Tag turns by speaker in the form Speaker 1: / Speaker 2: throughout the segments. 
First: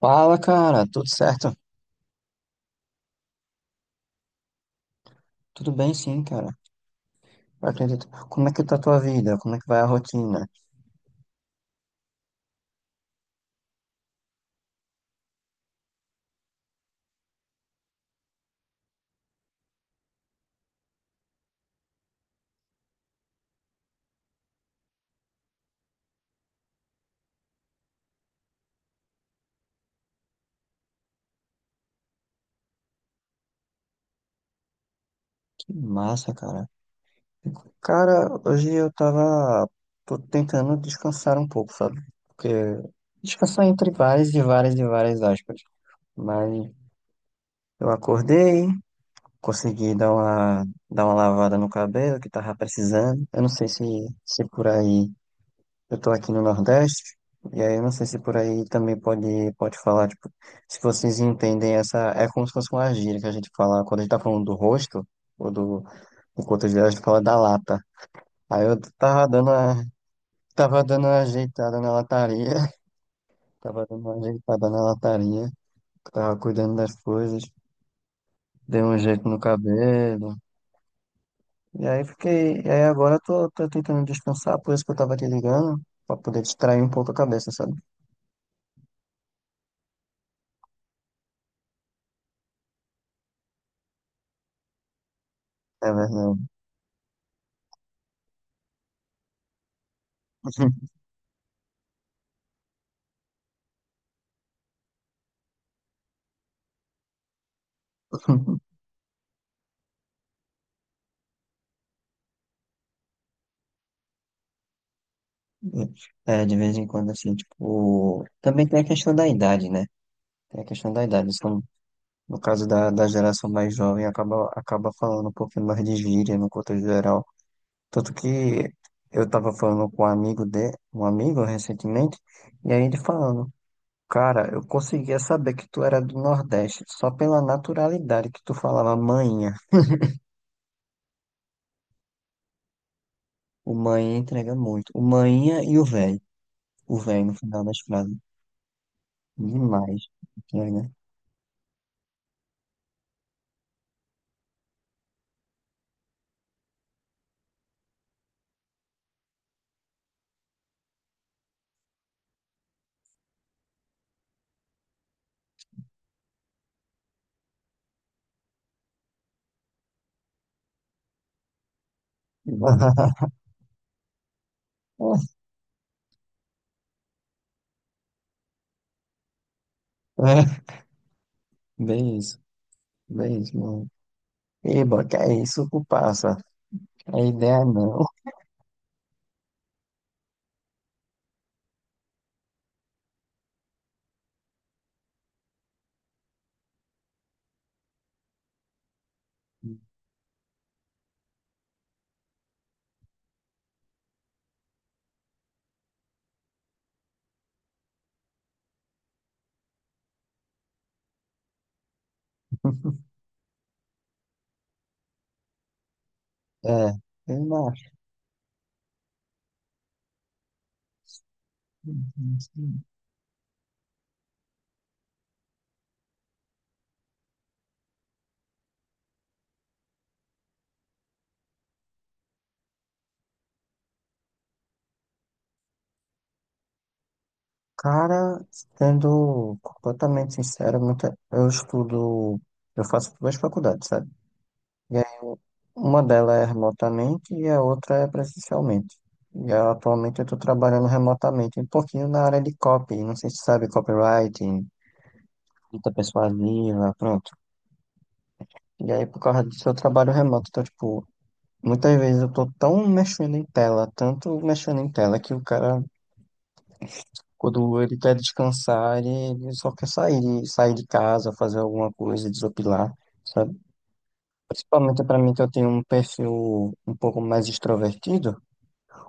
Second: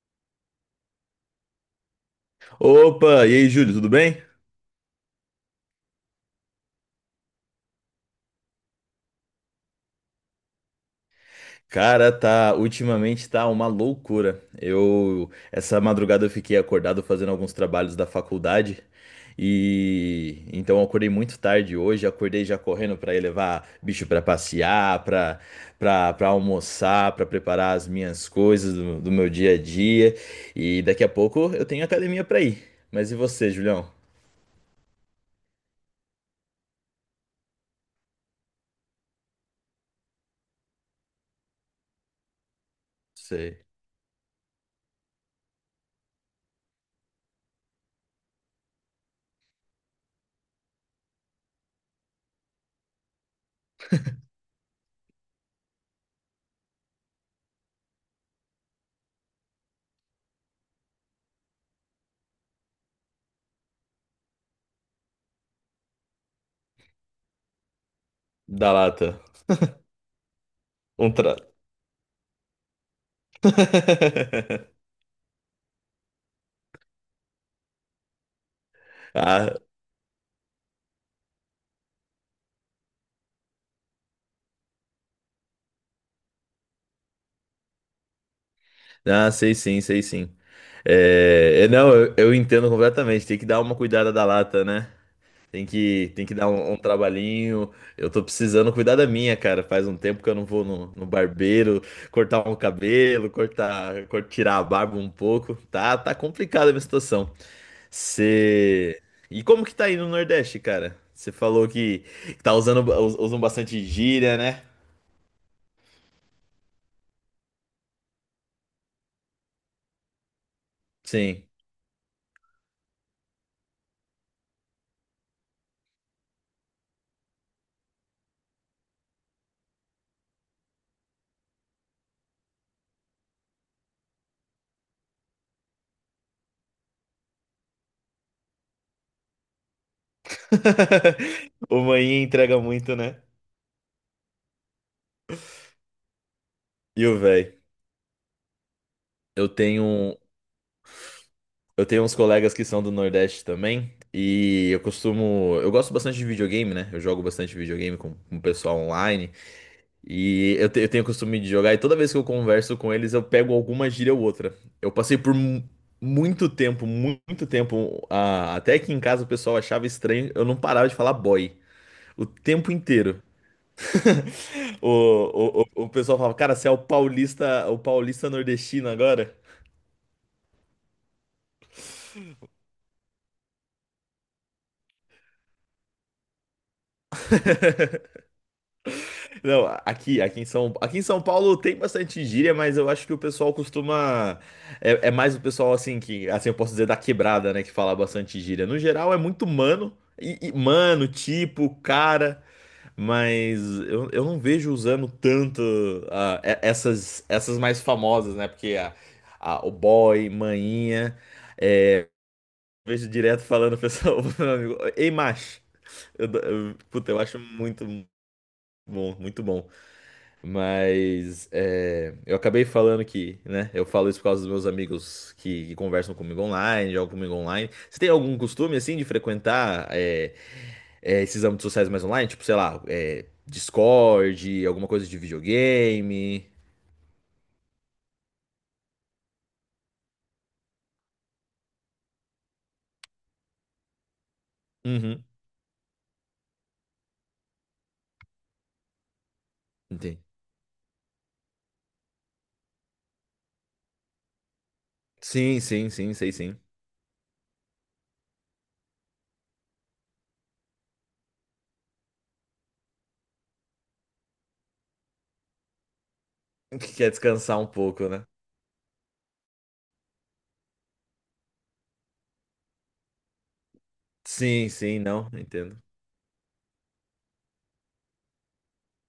Speaker 1: Fala, cara, tudo certo?
Speaker 2: Opa, e aí, Júlio, tudo bem?
Speaker 1: Tudo bem, sim, cara. Eu acredito. Como é que tá a tua vida? Como é que vai a rotina?
Speaker 2: Cara, tá, ultimamente tá uma loucura. Eu, essa madrugada eu fiquei acordado fazendo alguns trabalhos da faculdade e então eu acordei muito tarde hoje, acordei já correndo pra ir levar bicho pra passear, pra para almoçar, pra preparar as minhas coisas do meu dia a dia e daqui a pouco eu tenho academia pra ir. Mas e você, Julião?
Speaker 1: Que massa, cara. Cara, hoje eu tava. Tô tentando descansar um pouco, sabe? Porque.
Speaker 2: Sei.
Speaker 1: Descansar entre várias e várias e várias aspas. Mas eu acordei, consegui dar uma lavada no cabelo que tava precisando. Eu não sei se por aí. Eu tô aqui no Nordeste, e aí eu não sei se por aí também pode falar, tipo, se vocês entendem essa. É como se fosse uma gíria que a gente fala, quando a gente tá falando do rosto, ou do coto a gente fala da lata. Aí
Speaker 2: Da
Speaker 1: eu
Speaker 2: lata.
Speaker 1: tava dando
Speaker 2: Um
Speaker 1: uma
Speaker 2: tra...
Speaker 1: ajeitada na lataria, tava dando uma ajeitada na lataria, tava cuidando das coisas, dei um jeito no
Speaker 2: Ah,
Speaker 1: cabelo, e aí fiquei. E aí agora eu tô tentando descansar, por isso que eu tava te ligando, pra poder distrair um pouco a cabeça, sabe?
Speaker 2: ah, sei sim, sei sim. É, é, não, eu entendo completamente. Tem que dar uma cuidada da lata, né? Tem
Speaker 1: É
Speaker 2: que, tem que
Speaker 1: verdade.
Speaker 2: dar um, um trabalhinho. Eu tô precisando cuidar da minha, cara. Faz um tempo que eu não vou no barbeiro cortar um cabelo, cortar, tirar a barba um pouco. Tá, tá complicada a minha situação. Você. E como que tá aí no Nordeste, cara? Você falou que tá usando, usam bastante gíria, né?
Speaker 1: É, de vez em quando, assim, tipo. Também tem a questão da idade, né? Tem a questão da idade.
Speaker 2: Sim.
Speaker 1: Então, no caso da geração mais jovem, acaba falando um pouquinho mais de gíria no contexto geral. Tanto que eu tava falando com um amigo recentemente, e aí ele falando, cara, eu conseguia saber que tu era do Nordeste só pela naturalidade que tu falava manhinha.
Speaker 2: O manhinha entrega muito, né?
Speaker 1: O manhinha entrega muito. O manhinha e o velho. O
Speaker 2: E o
Speaker 1: velho no
Speaker 2: véi?
Speaker 1: final das frases.
Speaker 2: Eu
Speaker 1: Demais.
Speaker 2: tenho,
Speaker 1: Entrega.
Speaker 2: eu tenho uns colegas que são do Nordeste também, e eu costumo, eu gosto bastante de videogame, né? Eu jogo bastante videogame com o pessoal online, e eu, eu tenho o costume de jogar, e toda vez que eu converso com eles, eu pego alguma gíria ou outra. Eu passei por muito tempo, muito tempo, até que em casa o pessoal achava estranho, eu não parava de falar boy. O tempo inteiro. O pessoal falava, cara, você é o paulista nordestino agora?
Speaker 1: É, bem isso, bem isso, mano. Eba, que é isso, passa. A ideia é não.
Speaker 2: Não, aqui, aqui em São Paulo tem bastante gíria, mas eu acho que o pessoal costuma. É, é mais o pessoal assim que, assim eu posso dizer da quebrada, né, que fala bastante gíria. No geral é muito mano, mano, tipo, cara, mas eu não vejo usando tanto essas essas mais famosas, né? Porque o boy, maninha, é, eu vejo direto falando pessoal, meu amigo, ei, macho.
Speaker 1: É,
Speaker 2: Puta, eu acho
Speaker 1: eu não
Speaker 2: muito
Speaker 1: acho.
Speaker 2: bom, muito bom. Mas é, eu acabei falando que, né? Eu falo isso por causa dos meus amigos que conversam comigo online, jogam comigo online. Você tem algum costume, assim, de frequentar esses âmbitos sociais mais online? Tipo, sei lá, é, Discord, alguma coisa de videogame?
Speaker 1: Cara, sendo completamente sincero, eu estudo, eu faço duas faculdades, sabe? E aí,
Speaker 2: Uhum,
Speaker 1: uma delas é remotamente e a outra é presencialmente. E eu, atualmente
Speaker 2: entendi.
Speaker 1: eu estou trabalhando remotamente, um pouquinho na área de copy, não sei se sabe, copywriting,
Speaker 2: Sim, sim,
Speaker 1: escrita
Speaker 2: sim, sei sim.
Speaker 1: persuasiva, pronto. E aí, por causa disso, eu trabalho remoto, então, tipo, muitas vezes eu tô tão mexendo em tela, tanto mexendo em tela, que o cara,
Speaker 2: Que quer descansar um
Speaker 1: quando ele
Speaker 2: pouco,
Speaker 1: quer
Speaker 2: né?
Speaker 1: descansar, ele só quer sair, sair de casa, fazer alguma coisa, desopilar, sabe?
Speaker 2: Sim, sim,
Speaker 1: Principalmente pra
Speaker 2: não,
Speaker 1: mim, que eu tenho
Speaker 2: entendo.
Speaker 1: um perfil um pouco mais extrovertido,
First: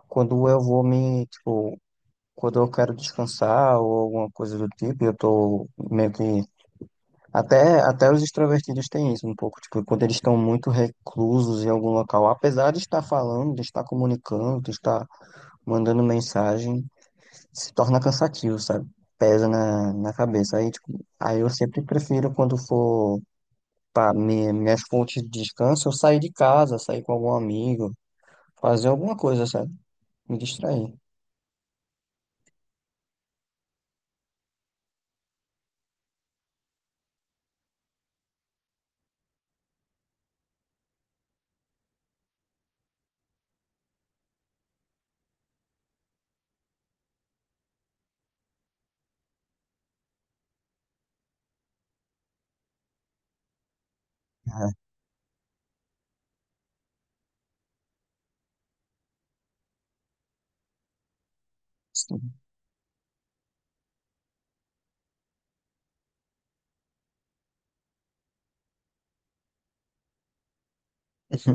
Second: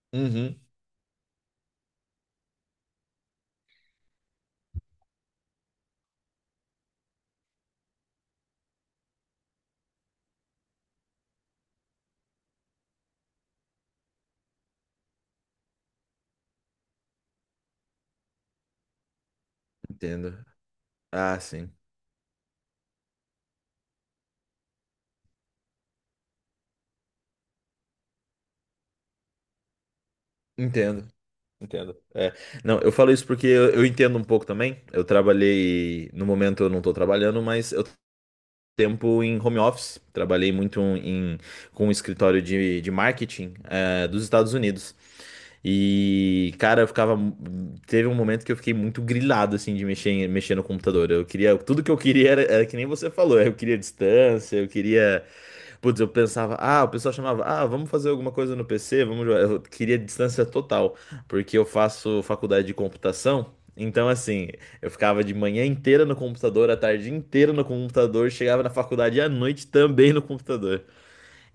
Speaker 1: quando
Speaker 2: Uhum,
Speaker 1: eu vou me, tipo, quando eu quero descansar ou alguma coisa do tipo, eu tô meio que. Até os extrovertidos têm isso um pouco, tipo, quando eles estão muito reclusos em algum local, apesar de estar falando, de estar comunicando, de estar mandando mensagem, se torna cansativo, sabe? Pesa na
Speaker 2: entendo.
Speaker 1: cabeça. Aí, tipo,
Speaker 2: Ah,
Speaker 1: aí eu
Speaker 2: sim,
Speaker 1: sempre prefiro quando for para minhas fontes de descanso, eu sair de casa, sair com algum amigo, fazer alguma coisa, sabe? Me distrair.
Speaker 2: entendo. Entendo. É. Não, eu falo isso porque eu entendo um pouco também. Eu trabalhei, no momento eu não tô trabalhando, mas eu tenho tempo em home office. Trabalhei muito um, em, com um escritório de marketing, dos Estados Unidos. E, cara, eu ficava. Teve um momento que eu fiquei muito grilado, assim, de mexer, mexer no computador. Eu queria. Tudo que eu queria era, era que nem você falou. Eu queria distância, eu
Speaker 1: Ah,
Speaker 2: queria. Putz, eu pensava, ah, o pessoal chamava, ah, vamos fazer alguma coisa no PC, vamos jogar. Eu queria distância total, porque eu faço
Speaker 1: sim.
Speaker 2: faculdade de computação. Então, assim, eu ficava de manhã inteira no computador, a tarde inteira no computador, chegava na faculdade à noite também no computador.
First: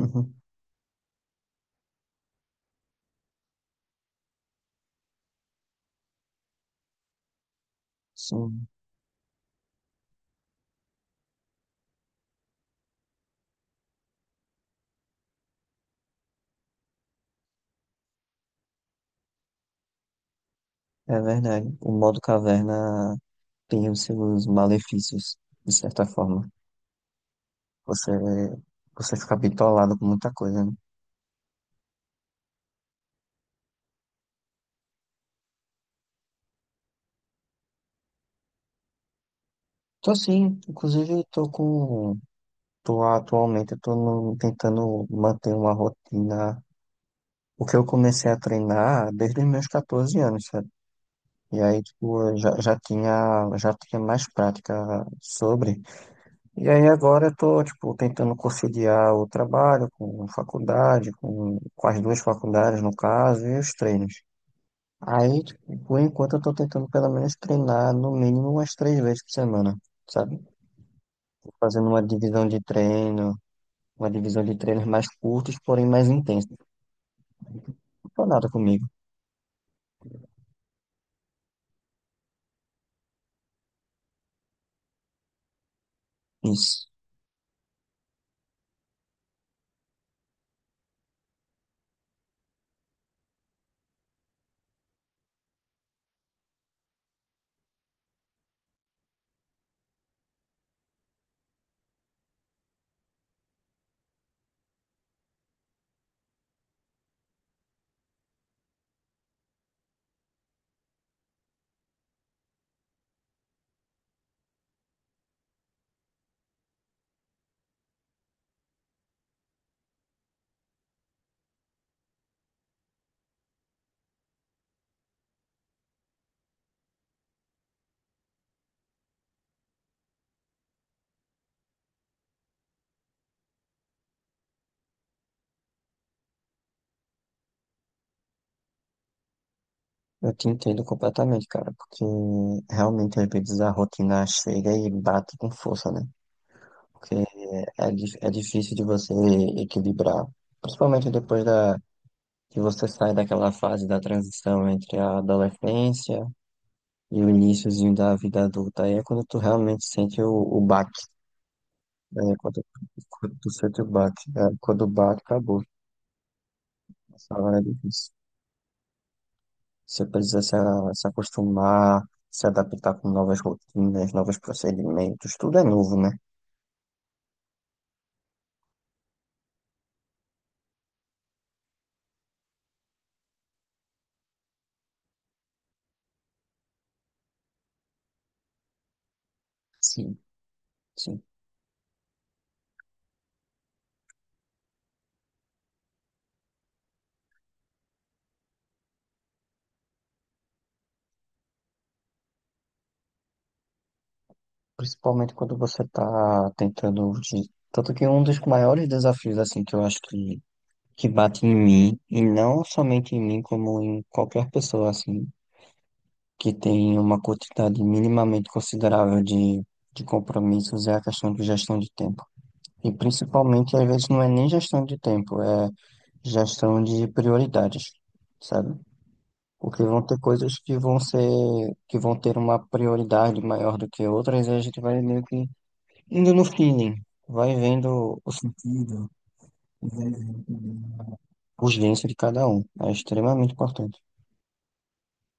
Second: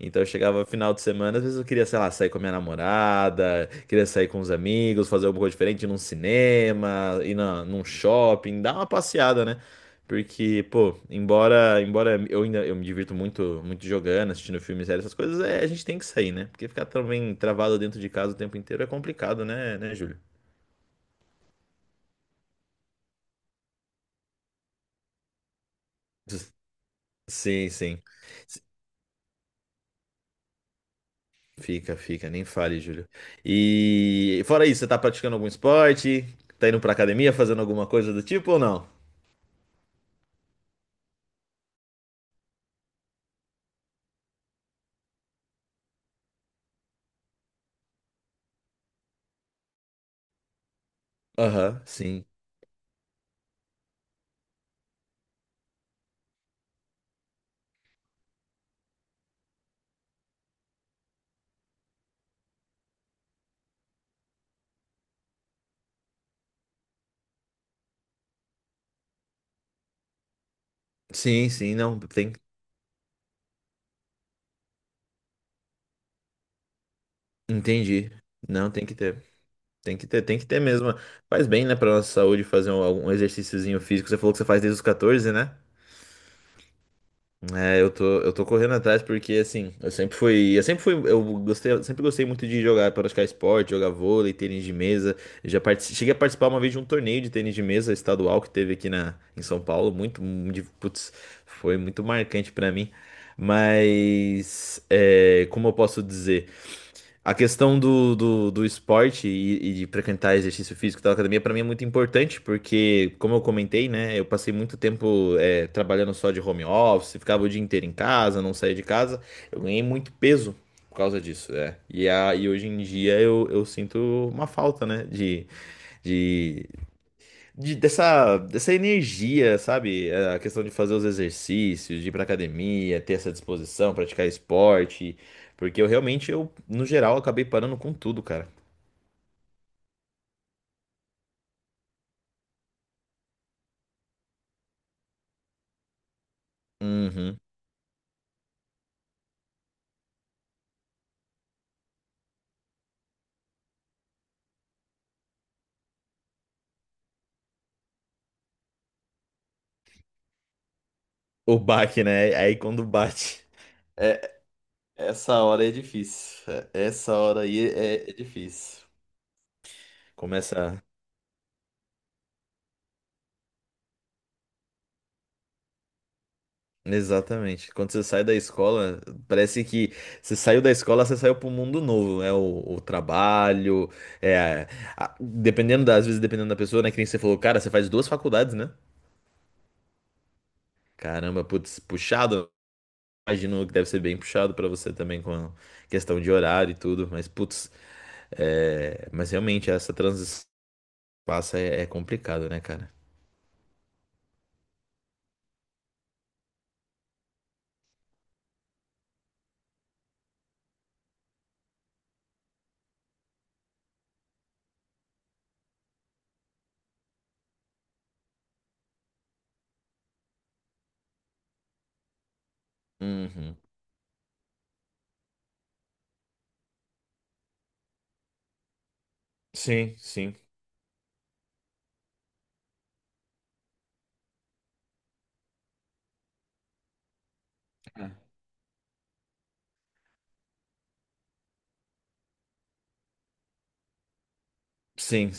Speaker 2: Então eu chegava final de semana, às vezes eu queria, sei lá, sair com a minha namorada, queria sair com os amigos, fazer alguma coisa diferente, ir num cinema, ir na, num shopping,
Speaker 1: Sim,
Speaker 2: dar uma passeada, né? Porque, pô, embora eu ainda eu me divirto muito, muito jogando, assistindo filmes, séries, essas coisas, é, a gente tem que sair, né? Porque ficar também travado dentro de casa o tempo inteiro é complicado, né, Júlio?
Speaker 1: é verdade. O modo caverna tem os seus malefícios, de certa forma.
Speaker 2: Sim, sim.
Speaker 1: Você,
Speaker 2: S-
Speaker 1: você fica bitolado com muita coisa, né?
Speaker 2: Fica, fica, nem fale, Júlio. E fora isso, você tá praticando algum esporte? Tá indo pra academia, fazendo alguma coisa do tipo ou não?
Speaker 1: Tô sim, inclusive tô com. Tô, atualmente eu tô tentando manter uma rotina, porque eu comecei a treinar desde os meus 14 anos, sabe? E
Speaker 2: Aham,
Speaker 1: aí, tipo,
Speaker 2: sim.
Speaker 1: eu já tinha mais prática sobre. E aí agora eu tô, tipo, tentando conciliar o trabalho com faculdade, com as duas faculdades, no caso, e os treinos. Aí, tipo, por enquanto eu tô tentando pelo menos treinar no mínimo umas três vezes por semana, sabe?
Speaker 2: Sim, sim,
Speaker 1: Fazendo
Speaker 2: não, tem,
Speaker 1: uma divisão de treinos mais curtos, porém mais intensos.
Speaker 2: entendi.
Speaker 1: Foi nada
Speaker 2: Não,
Speaker 1: comigo.
Speaker 2: tem que ter. Tem que ter mesmo. Faz bem, né, pra nossa saúde fazer um, algum exercíciozinho físico. Você falou que você faz desde os 14, né?
Speaker 1: Isso.
Speaker 2: É, eu tô correndo atrás porque, assim, eu sempre fui, eu gostei, eu sempre gostei muito de jogar, praticar esporte, jogar vôlei, tênis de mesa. Eu já cheguei a participar uma vez de um torneio de tênis de mesa estadual que teve aqui na, em São Paulo, muito, putz, foi muito marcante pra mim. Mas, é, como eu posso dizer? A questão do esporte e de frequentar exercício físico da academia, para mim é muito importante, porque, como eu comentei, né, eu passei muito tempo é, trabalhando só de home office, ficava o dia inteiro em casa, não saía de casa, eu ganhei muito peso por causa disso, é. E, a, e hoje em dia eu sinto uma falta, né, de, dessa, dessa energia, sabe? A questão de fazer os exercícios, de ir pra academia, ter essa disposição, praticar esporte. Porque eu realmente, eu, no geral, acabei parando com tudo, cara.
Speaker 1: Eu te entendo completamente, cara, porque realmente às vezes a rotina chega e bate com força, né? Porque
Speaker 2: Uhum.
Speaker 1: é difícil de você equilibrar, principalmente depois que você sai daquela fase da transição entre a adolescência e o iniciozinho da vida adulta. Aí é quando tu realmente sente o baque,
Speaker 2: O baque, né?
Speaker 1: né?
Speaker 2: Aí
Speaker 1: Quando,
Speaker 2: quando
Speaker 1: quando
Speaker 2: bate.
Speaker 1: tu sente o baque,
Speaker 2: É,
Speaker 1: é, quando o baque
Speaker 2: essa
Speaker 1: acabou.
Speaker 2: hora é difícil. É, essa
Speaker 1: Essa
Speaker 2: hora
Speaker 1: hora é
Speaker 2: aí é,
Speaker 1: difícil.
Speaker 2: é difícil.
Speaker 1: Você precisa
Speaker 2: Começa.
Speaker 1: se acostumar, se adaptar com novas rotinas, novos procedimentos, tudo é novo, né?
Speaker 2: Exatamente. Quando você sai da escola, parece que você saiu da escola, você saiu para um mundo novo, né? O trabalho, é, dependendo das às vezes, dependendo da pessoa, né? Que nem você falou, cara, você faz duas faculdades, né?
Speaker 1: Sim, sim.
Speaker 2: Caramba, putz, puxado. Imagino que deve ser bem puxado para você também com a questão de horário e tudo, mas putz, é, mas realmente essa transição que passa é, é complicado, né, cara?
Speaker 1: Principalmente quando você está tentando. Tanto que um dos maiores desafios, assim, que eu acho que bate em mim, e não somente em mim, como em qualquer pessoa, assim, que tem uma quantidade minimamente considerável de compromissos, é a questão de gestão de tempo. E
Speaker 2: Uhum.
Speaker 1: principalmente, às vezes, não é nem gestão de tempo, é gestão de prioridades, sabe? Porque
Speaker 2: Sim,
Speaker 1: vão ter
Speaker 2: sim.
Speaker 1: coisas que vão ser, que vão ter uma prioridade maior do que outras, e a gente vai meio que indo no feeling, vai vendo
Speaker 2: É.
Speaker 1: o sentido, e vai vendo também a urgência de cada um. É extremamente importante.
Speaker 2: Sim,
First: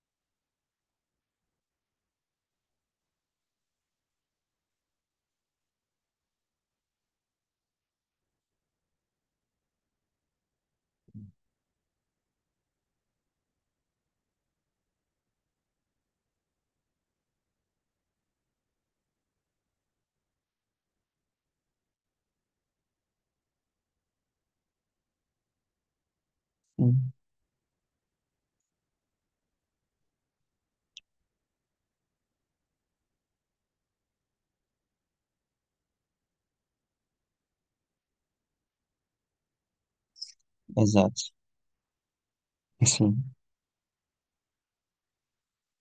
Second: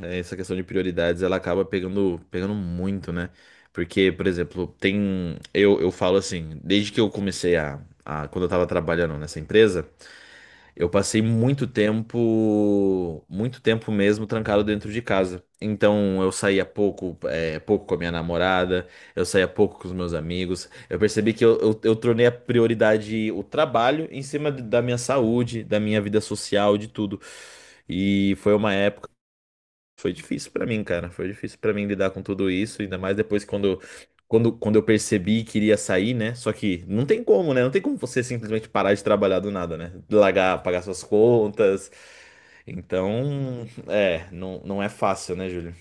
Speaker 2: é, essa questão de prioridades, ela acaba pegando, pegando muito, né? Porque, por exemplo, tem. Eu falo assim, desde que eu comecei a. Quando eu tava trabalhando nessa empresa, eu passei muito tempo. Muito tempo mesmo trancado dentro de casa. Então, eu saía pouco, é, pouco com a minha namorada, eu saía pouco com os meus amigos. Eu percebi que eu tornei a prioridade o trabalho em cima da minha saúde, da minha vida social, de
Speaker 1: Hum.
Speaker 2: tudo. E foi uma época. Foi difícil pra mim, cara. Foi difícil pra mim lidar com tudo isso, ainda mais depois que quando, quando eu percebi que iria sair, né? Só que não tem como, né? Não tem como você simplesmente parar de trabalhar do nada, né? Largar, pagar suas
Speaker 1: Exato.
Speaker 2: contas.
Speaker 1: Sim,
Speaker 2: Então, é, não, não é fácil, né, Júlio?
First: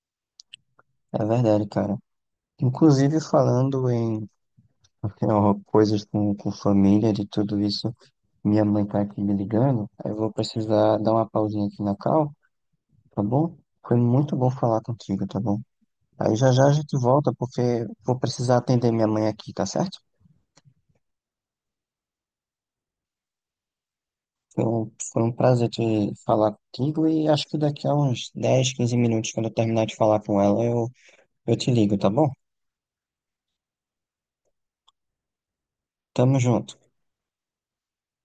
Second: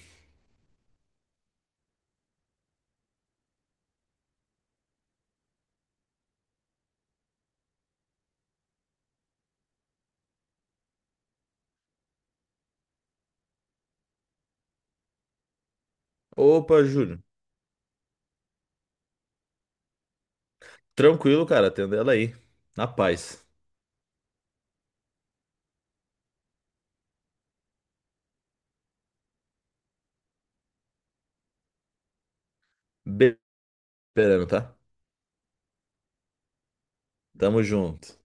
Speaker 1: é verdade, cara. Inclusive, falando em coisas com família, de tudo isso. Minha mãe tá aqui me ligando, aí eu vou precisar dar uma pausinha aqui na call, tá bom? Foi muito bom falar contigo, tá bom? Aí já já a
Speaker 2: Opa,
Speaker 1: gente
Speaker 2: Júlio.
Speaker 1: volta, porque vou precisar atender minha mãe aqui, tá certo?
Speaker 2: Tranquilo, cara. Atendendo ela aí. Na paz.
Speaker 1: Foi um prazer te falar contigo e acho que daqui a uns 10, 15 minutos, quando eu terminar de falar com ela, eu te ligo, tá bom?
Speaker 2: Be- Esperando, tá?
Speaker 1: Tamo junto.
Speaker 2: Tamo junto.